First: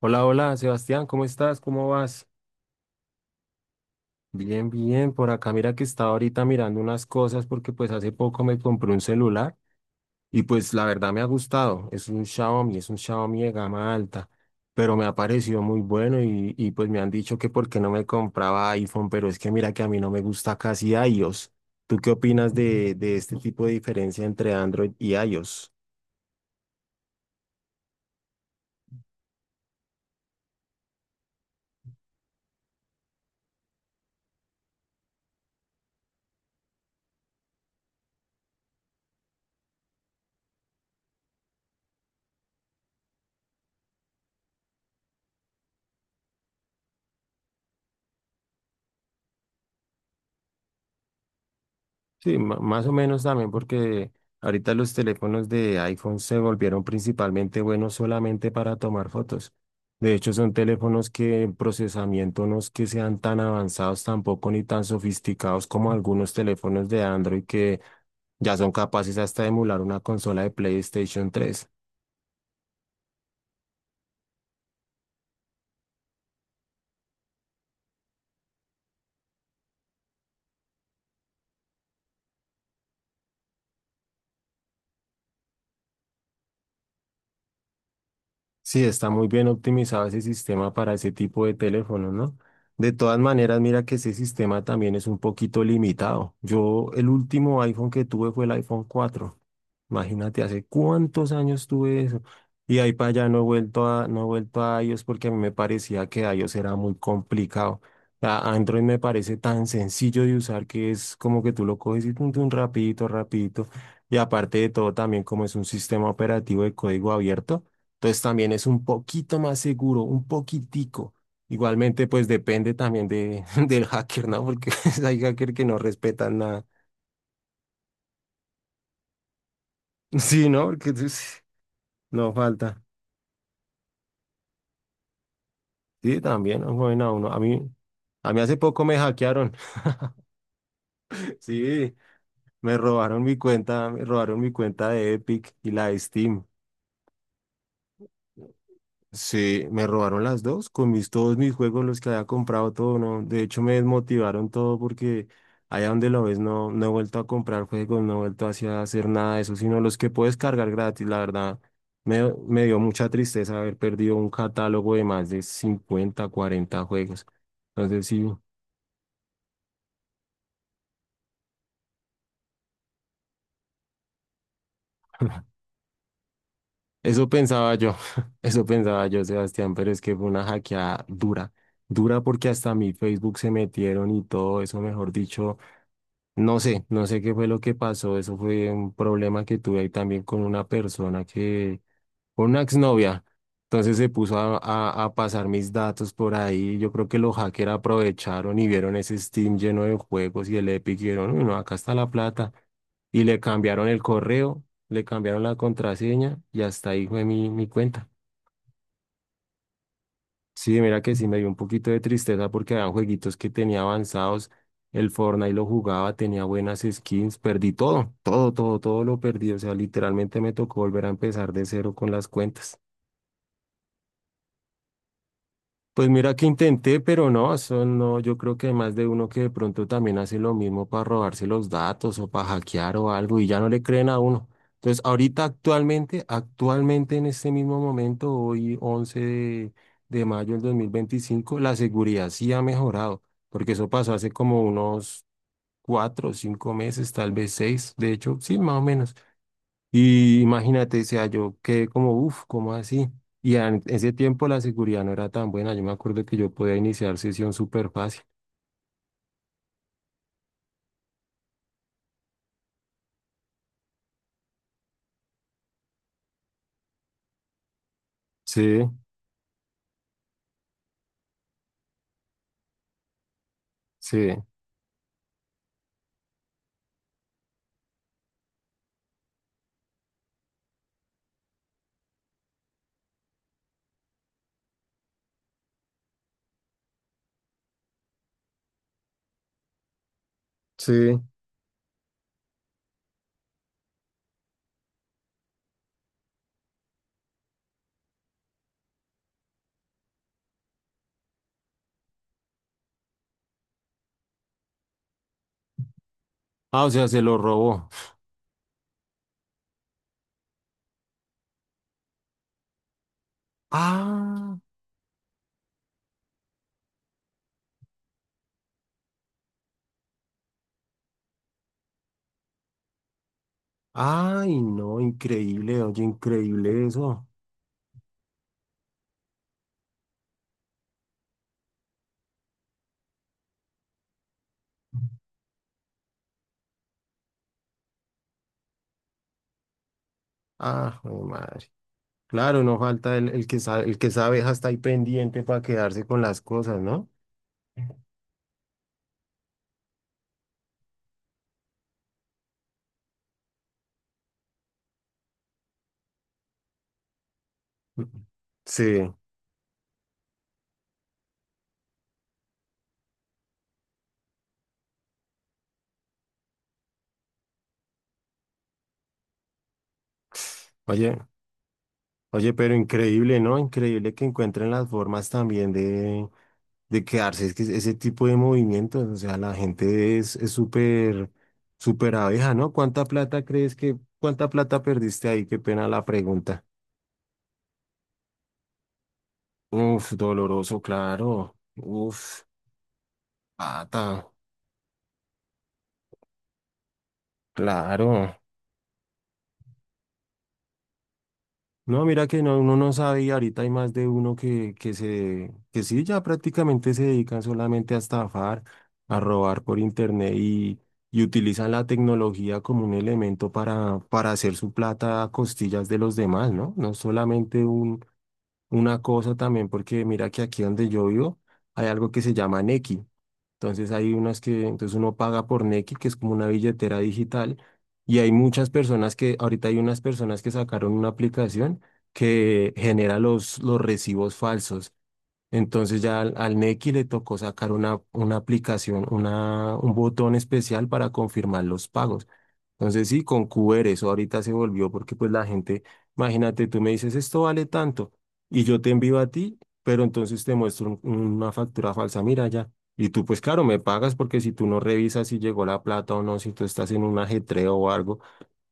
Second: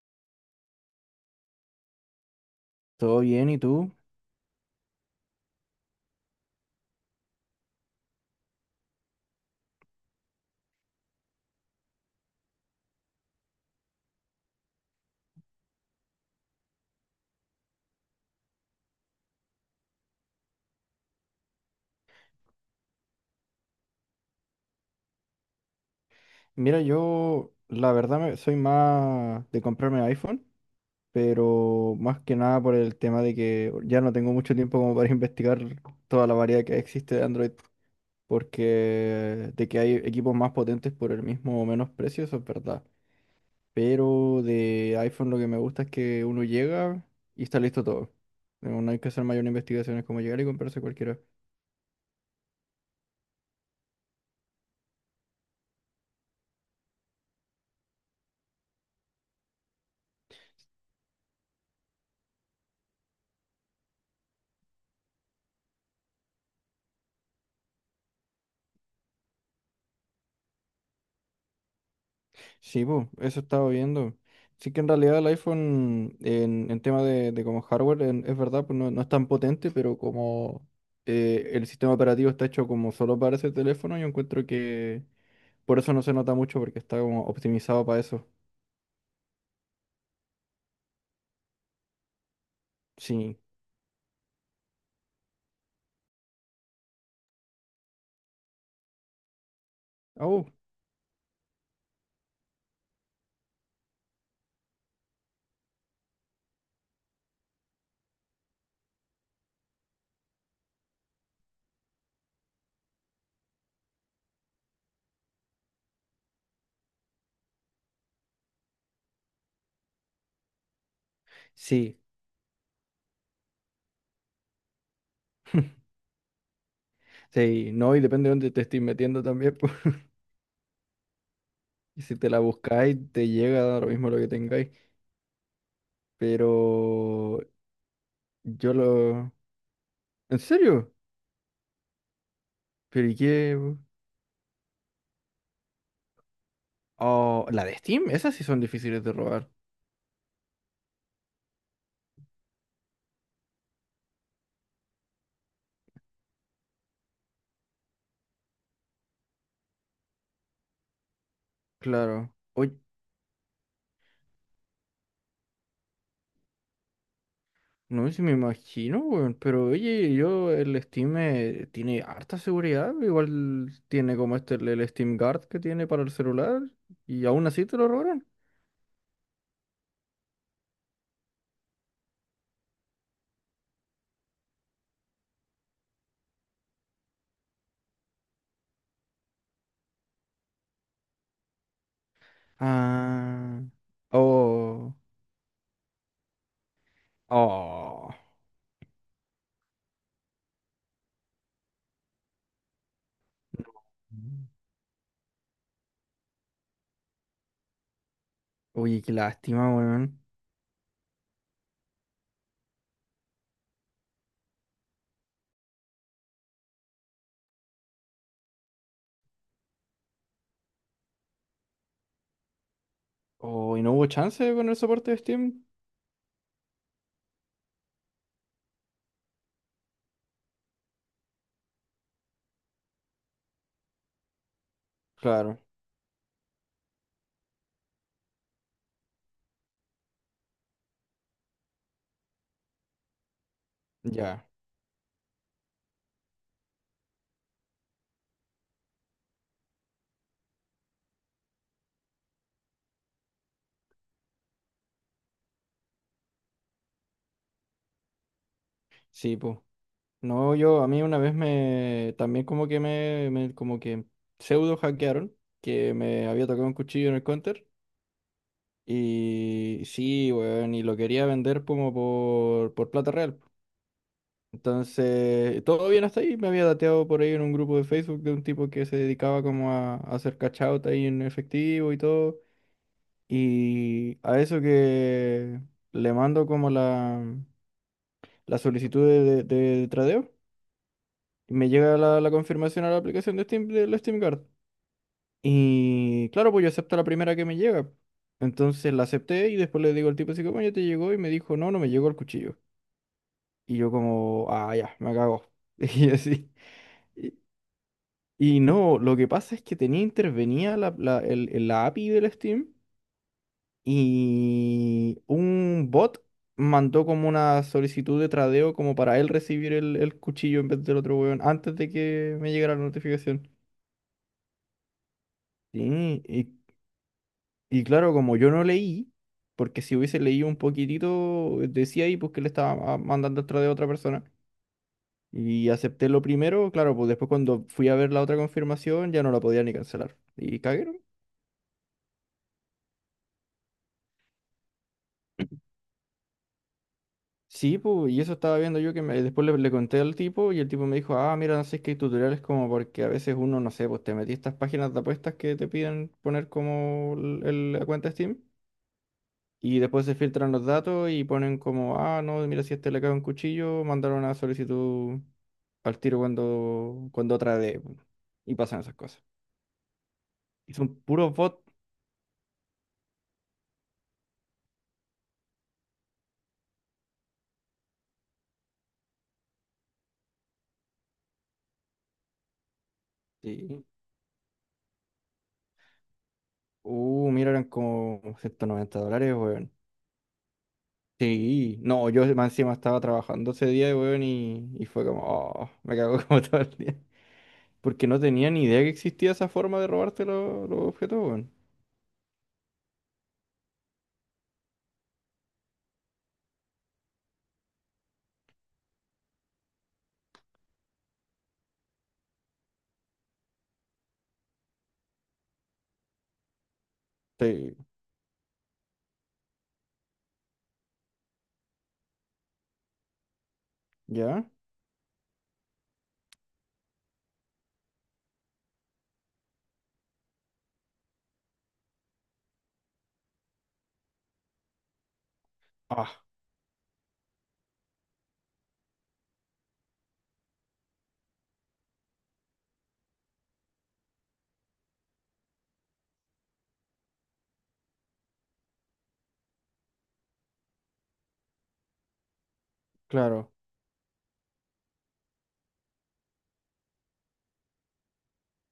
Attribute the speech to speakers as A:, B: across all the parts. A: Hola, hola, Sebastián, ¿cómo estás? ¿Cómo vas?
B: Todo bien, ¿y tú?
A: Bien, bien, por acá mira que estaba ahorita mirando unas cosas porque pues hace poco me compré un celular y pues la verdad me ha gustado, es un Xiaomi de gama alta, pero me ha parecido muy bueno y pues me han dicho que por qué no me compraba iPhone, pero es que mira que a mí no me gusta casi iOS. ¿Tú qué opinas de este tipo de diferencia entre Android y iOS?
B: Mira, yo la verdad soy más de comprarme iPhone, pero más que nada por el tema de que ya no tengo mucho tiempo como para investigar toda la variedad que existe de Android, porque de que hay equipos más potentes por el mismo o menos precio, eso es verdad. Pero de iPhone lo que me gusta es que uno llega y está listo todo. No hay que hacer mayor investigaciones como llegar y comprarse cualquiera.
A: Sí, más o menos también porque ahorita los teléfonos de iPhone se volvieron principalmente buenos solamente para tomar fotos. De hecho, son teléfonos que en procesamiento no es que sean tan avanzados tampoco ni tan sofisticados como algunos teléfonos de Android que ya son capaces hasta de emular una consola de PlayStation 3.
B: Sí, pues, eso estaba viendo. Sí que en realidad el iPhone en tema de como hardware, es verdad, pues no, no es tan potente, pero como el sistema operativo está hecho como solo para ese teléfono, yo encuentro que por eso no se nota mucho, porque está como optimizado para eso.
A: Sí, está muy bien optimizado ese sistema para ese tipo de teléfonos, ¿no? De todas
B: Sí.
A: maneras, mira que ese sistema también es un poquito limitado. Yo, el último iPhone que tuve fue el iPhone 4. Imagínate,
B: Oh,
A: hace cuántos años tuve eso. Y de ahí para allá no he vuelto a iOS porque a mí me parecía que iOS era muy complicado. Android me parece tan sencillo de usar que es como que tú lo coges y tun, tun, rapidito, rapidito. Y aparte de todo, también como es un sistema operativo de código abierto, entonces también es un poquito más seguro, un poquitico.
B: sí,
A: Igualmente, pues depende también del hacker, ¿no? Porque hay hackers que no respetan nada.
B: sí, no, y depende de dónde te estés metiendo también, pues,
A: Sí, ¿no? Porque pues,
B: y si te
A: no
B: la
A: falta.
B: buscáis, te llega da lo mismo lo que tengáis.
A: Sí, también han jugado uno. A
B: Pero
A: mí, a mí hace
B: yo
A: poco me
B: lo...
A: hackearon.
B: ¿En serio?
A: Sí,
B: ¿Pero y qué?
A: me robaron mi cuenta de Epic y la de Steam.
B: Oh, la de Steam, esas sí son difíciles de robar,
A: Sí, me robaron las dos con todos mis juegos, los que había comprado todo, ¿no? De hecho, me desmotivaron todo porque allá donde lo ves no, no he vuelto a comprar juegos, no he vuelto así a hacer nada de eso, sino los que puedes cargar gratis, la verdad. Me,
B: claro.
A: me
B: Oye,
A: dio mucha tristeza haber perdido un catálogo de más de 50 40 juegos. Entonces,
B: no sé
A: sí.
B: si me imagino, weón, pero oye, yo el Steam tiene harta seguridad, igual tiene como este el Steam Guard que tiene para el celular y
A: Eso
B: aún así
A: pensaba
B: te lo
A: yo,
B: robaron.
A: eso pensaba yo, Sebastián, pero es que fue una hackeada dura, dura porque hasta mi Facebook se metieron y todo eso, mejor dicho, no sé qué fue lo que pasó, eso fue un problema que tuve ahí también con una persona que con una exnovia.
B: Ah,
A: Entonces se puso a,
B: oh,
A: a- a pasar mis datos por ahí. Yo creo que los hackers
B: oh.
A: aprovecharon y vieron ese Steam lleno de juegos y el Epic y vieron, "Uy, no, acá está la plata". Y le cambiaron el correo, le cambiaron la contraseña y hasta ahí fue mi cuenta.
B: Oye, qué lástima, weón.
A: Sí, mira que sí me dio un poquito de tristeza porque eran jueguitos que tenía avanzados. El Fortnite lo jugaba, tenía buenas skins, perdí todo, todo, todo, todo lo perdí. O sea, literalmente me tocó volver a empezar de cero con las cuentas.
B: Oh, ¿y no hubo chance con el soporte de Steam?
A: Pues mira que intenté, pero no, eso no, yo creo que hay más de uno que de pronto también hace lo mismo para robarse los datos o para hackear o algo y ya no le creen a uno. Entonces, ahorita
B: Claro,
A: actualmente, actualmente en este mismo momento, hoy 11 de mayo del 2025 la seguridad sí ha mejorado, porque eso pasó hace
B: ya.
A: como unos 4 o 5 meses, tal vez 6, de hecho, sí, más o menos. Y imagínate, o sea, yo quedé como, uff, ¿cómo así? Y en ese tiempo la seguridad no era tan buena. Yo me acuerdo que yo podía iniciar sesión súper fácil.
B: Sí, pues. No, yo, a mí una vez me, también como que me, como que pseudo hackearon, que me había tocado un cuchillo en el counter,
A: Sí,
B: y sí, weón, y lo quería vender como por plata real.
A: sí,
B: Entonces, todo bien hasta ahí, me había dateado por ahí en un grupo de Facebook de un tipo que se dedicaba como a hacer cash out ahí en efectivo y todo, y a eso que le mando como la solicitud de tradeo.
A: sí.
B: Y me llega la confirmación a la aplicación de Steam, de la Steam Card. Y claro, pues yo acepto la primera que me llega. Entonces la acepté y después le digo al tipo así como, ya te llegó y me dijo, no, no me llegó el cuchillo. Y yo como, ah, ya, me cago. Y así.
A: Ah, o sea, se
B: Y,
A: lo robó.
B: y no, lo que pasa es que tenía intervenía la API del Steam
A: Ah,
B: y un bot mandó como una solicitud de tradeo como para él recibir el cuchillo en vez del otro weón antes de que me llegara la notificación.
A: ay, no, increíble, oye,
B: Sí, y
A: increíble eso.
B: Y claro, como yo no leí, porque si hubiese leído un poquitito, decía ahí pues que le estaba mandando el de otra persona. Y acepté lo primero, claro, pues después cuando fui a ver la otra confirmación ya no la podía ni cancelar. Y cagué, ¿no?
A: Ah, jue madre. Claro, no falta el que sabe hasta ahí pendiente para quedarse con las cosas, ¿no?
B: Sí, pues, y eso estaba viendo yo que después le conté al tipo y el tipo me dijo, ah, mira, no sé, es que hay tutoriales como porque a veces uno, no sé, pues te metí a estas páginas de apuestas que te piden poner como la cuenta
A: Mm.
B: Steam.
A: Sí,
B: Y después se filtran los datos y ponen como, ah, no, mira, si a este le cae un cuchillo, mandaron una solicitud al tiro cuando, cuando otra de... Y pasan esas cosas. Y son
A: oye,
B: puros bots.
A: oye, pero increíble, ¿no? Increíble que encuentren las formas también de quedarse. Es que ese tipo de movimientos, o sea, la gente es súper, súper abeja, ¿no? ¿Cuánta plata crees
B: Sí.
A: que, cuánta plata perdiste ahí? Qué pena la pregunta.
B: Mira, eran como $190, weón.
A: Uf, doloroso, claro.
B: Sí, no, yo
A: Uf,
B: más encima estaba trabajando ese día, weón,
A: pata,
B: y fue como, oh, me cago como todo el día. Porque no
A: claro.
B: tenía ni idea que existía esa forma de robarte los objetos, weón.
A: No, mira que no, uno no sabe y ahorita hay más de uno que sí, ya prácticamente se dedican solamente a estafar, a robar por internet y utilizan la tecnología como un elemento para hacer su plata a costillas de los demás, ¿no? No solamente
B: Sí,
A: una cosa también, porque mira que aquí donde yo vivo hay algo que se llama Nequi.
B: ¿ya?
A: Entonces uno paga por Nequi, que es como una billetera digital, y hay muchas personas que, ahorita hay unas personas que sacaron una aplicación que genera los recibos falsos. Entonces ya
B: Ah,
A: al Nequi le tocó sacar una aplicación, un botón especial para confirmar los pagos. Entonces sí, con QR eso ahorita se volvió porque pues la gente, imagínate, tú me dices esto vale tanto y yo te envío a ti, pero entonces te muestro una factura falsa, mira ya. Y tú pues
B: claro.
A: claro, me pagas porque si tú no revisas si llegó la plata o no, si tú estás en un ajetreo o algo,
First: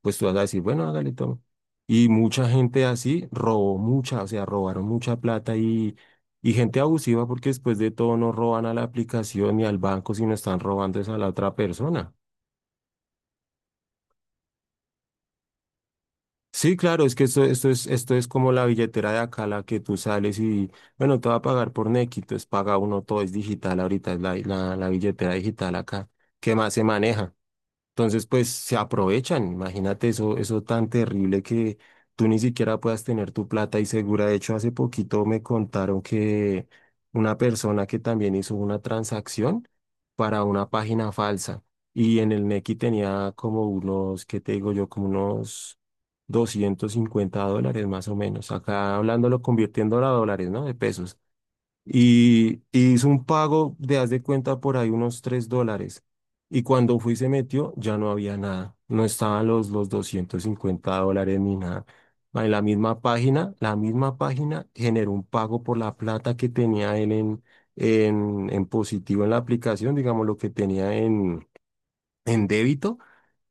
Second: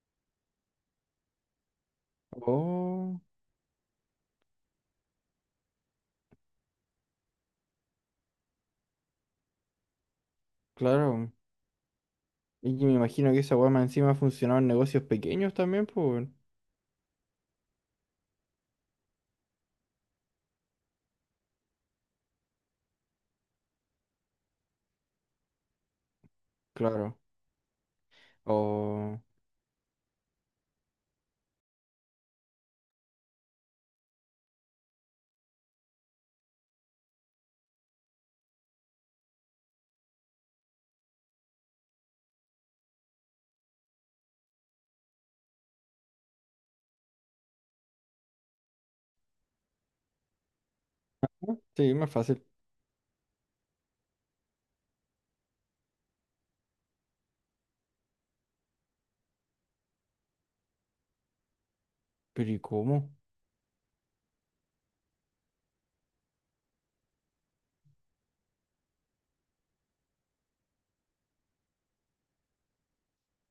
A: pues tú vas a decir, bueno, hágale, toma. Y mucha gente
B: Oh,
A: así robó mucha, o sea, robaron mucha plata y gente abusiva porque después de todo no roban a la aplicación ni al banco, sino están robando es a la
B: claro.
A: otra persona.
B: Y que me imagino que esa weá más encima funcionaba en negocios pequeños también, pues, weón.
A: Sí, claro, es que esto es como la billetera de acá, la que tú sales y, bueno, te va a pagar por Nequi, entonces paga uno, todo es digital ahorita, es la, la billetera digital acá, que más se
B: Claro.
A: maneja. Entonces, pues se
B: O...
A: aprovechan. Imagínate eso, eso tan terrible que tú ni siquiera puedas tener tu plata y segura. De hecho, hace poquito me contaron que una persona que también hizo una transacción para una página falsa y en el Nequi tenía como unos, ¿qué te digo yo? Como unos $250 más o menos. Acá hablándolo, convirtiéndolo a dólares, ¿no? De pesos
B: Sí, más fácil.
A: y hizo un pago de, haz de cuenta, por ahí unos $3. Y cuando fui y se metió, ya no había nada. No estaban los $250 ni nada. En
B: Pero ¿y cómo?
A: la misma página generó un pago por la plata que tenía él en, en positivo en la aplicación, digamos lo que tenía en, débito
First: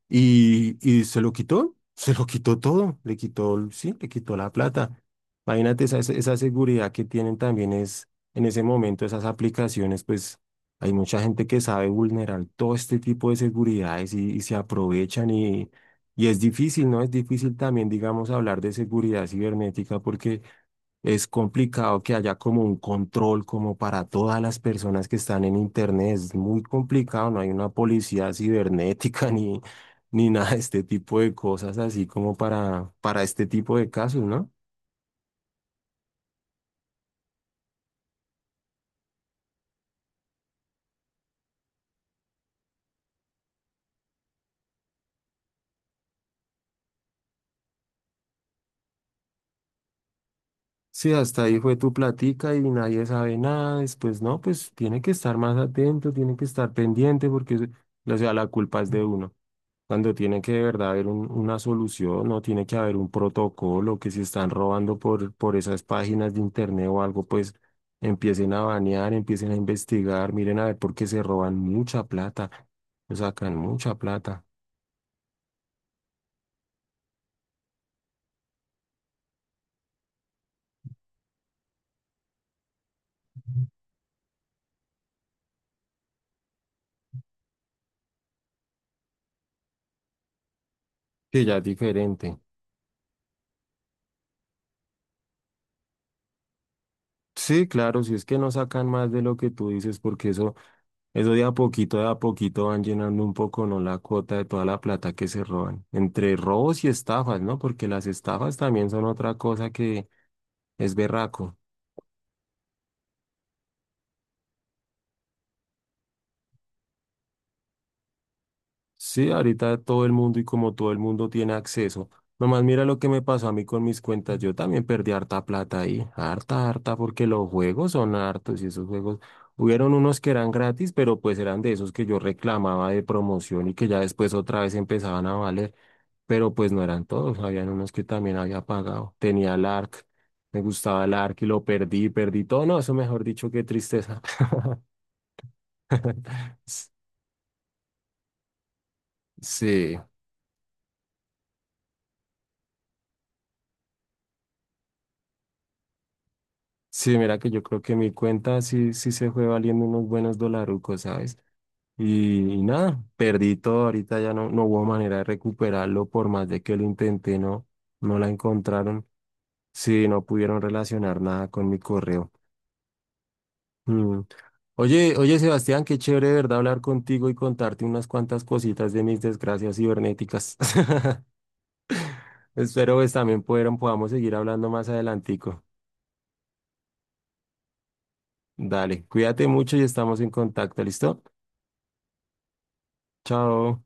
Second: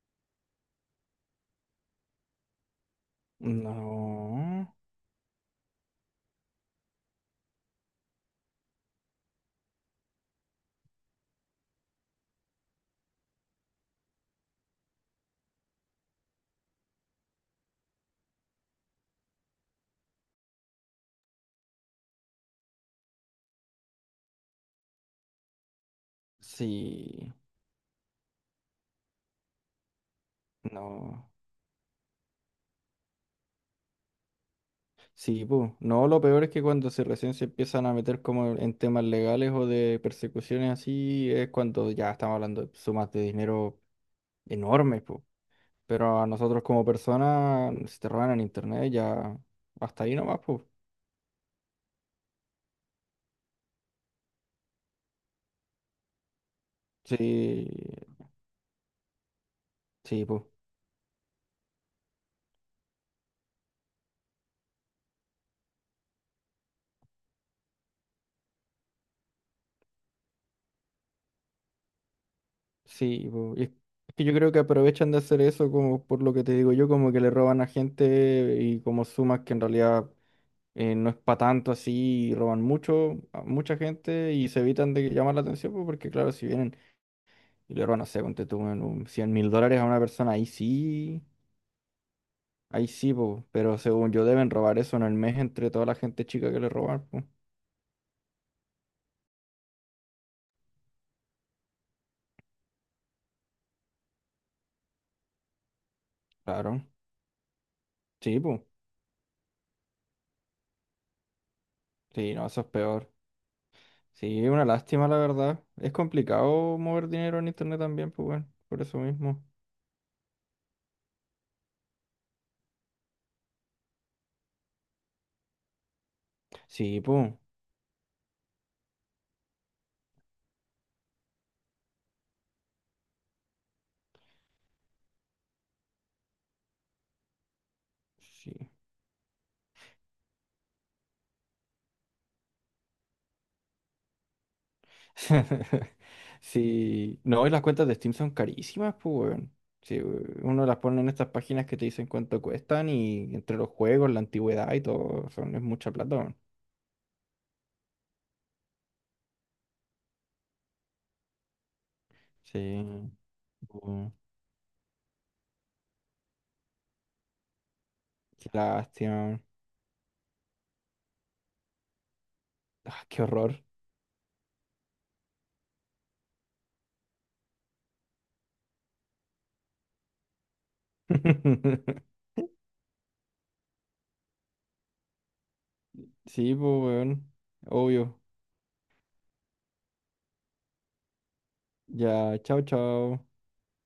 A: y se lo quitó todo, le quitó, sí, le quitó la
B: No.
A: plata. Imagínate esa seguridad que tienen también es, en ese momento, esas aplicaciones, pues hay mucha gente que sabe vulnerar todo este tipo de seguridades y se aprovechan y es difícil, ¿no? Es difícil también, digamos, hablar de seguridad cibernética porque... Es complicado que haya como un control como para todas las personas que están en Internet. Es muy complicado,
B: Sí.
A: no hay una policía cibernética ni nada de este tipo
B: No.
A: de cosas así como para este tipo de casos, ¿no?
B: Sí, pues. No, lo peor es que cuando se recién se empiezan a meter como en temas legales o de persecuciones así, es cuando ya estamos hablando de sumas de dinero enormes, pues. Pero a nosotros como personas, si te roban en internet, ya hasta ahí nomás, pues.
A: Sí, hasta ahí fue tu platica y nadie sabe nada, después no, pues tiene que estar más atento, tiene que estar pendiente
B: Sí,
A: porque, o sea, la culpa es de uno. Cuando
B: sí,
A: tiene
B: pues.
A: que de verdad haber una solución, no tiene que haber un protocolo que si están robando por esas páginas de internet o algo, pues empiecen a banear, empiecen a investigar, miren a ver por qué se roban mucha plata, o
B: Sí, po,
A: sacan
B: y
A: mucha
B: es que yo
A: plata,
B: creo que aprovechan de hacer eso como por lo que te digo yo, como que le roban a gente y como sumas que en realidad no es para tanto así, y roban mucho, a mucha gente y se evitan de llamar la atención, pues, porque claro, si vienen y le roban, no sé, ponte tú en un 1000 dólares a una persona,
A: que ya es diferente.
B: ahí sí, po, pero según yo deben robar eso en el mes entre toda la gente chica que le roban, pues,
A: Sí, claro, si es que no sacan más de lo que tú dices, porque eso de a poquito van llenando un poco, ¿no? La cuota de toda la plata que se roban, entre robos
B: claro,
A: y estafas, ¿no? Porque las
B: sí,
A: estafas
B: pues,
A: también son otra cosa que es berraco.
B: sí, no, eso es peor. Sí, una lástima, la verdad. Es complicado mover dinero en internet también, pues bueno, por eso
A: Sí,
B: mismo.
A: ahorita todo el mundo y como todo el mundo tiene acceso. Nomás mira lo que me pasó a mí con mis cuentas. Yo también perdí harta plata ahí. Harta, harta,
B: Sí,
A: porque
B: pues.
A: los juegos son hartos y esos juegos. Hubieron unos que eran gratis, pero pues eran de esos que yo reclamaba de promoción y que ya después otra vez empezaban a valer. Pero pues no eran todos. Habían unos que también
B: Sí.
A: había pagado. Tenía el ARC. Me gustaba el ARC y lo perdí, perdí todo. No, eso mejor dicho, qué tristeza.
B: Sí. No, y las cuentas de Steam son carísimas, pues bueno.
A: Sí.
B: Sí, we- uno las pone en estas páginas que te dicen cuánto cuestan y entre los juegos, la antigüedad y todo, son, es mucha plata, weón.
A: Sí, mira que yo creo que mi cuenta sí, sí se fue valiendo unos buenos dolarucos, ¿sabes? Y
B: Sí.
A: nada, perdí todo,
B: Pues,
A: ahorita ya no hubo manera de recuperarlo, por más de que lo intenté, no la
B: qué
A: encontraron,
B: lástima.
A: sí, no pudieron relacionar nada con mi correo.
B: Ah, qué horror.
A: Mm. Oye, oye Sebastián, qué chévere, ¿verdad? Hablar contigo y contarte unas cuantas cositas de mis desgracias cibernéticas. Espero pues también pudieron, podamos seguir hablando más adelantico.
B: Sí, pues bueno. Obvio.
A: Dale, cuídate mucho y estamos en contacto, ¿listo?
B: Ya, chao, chao.
A: Chao.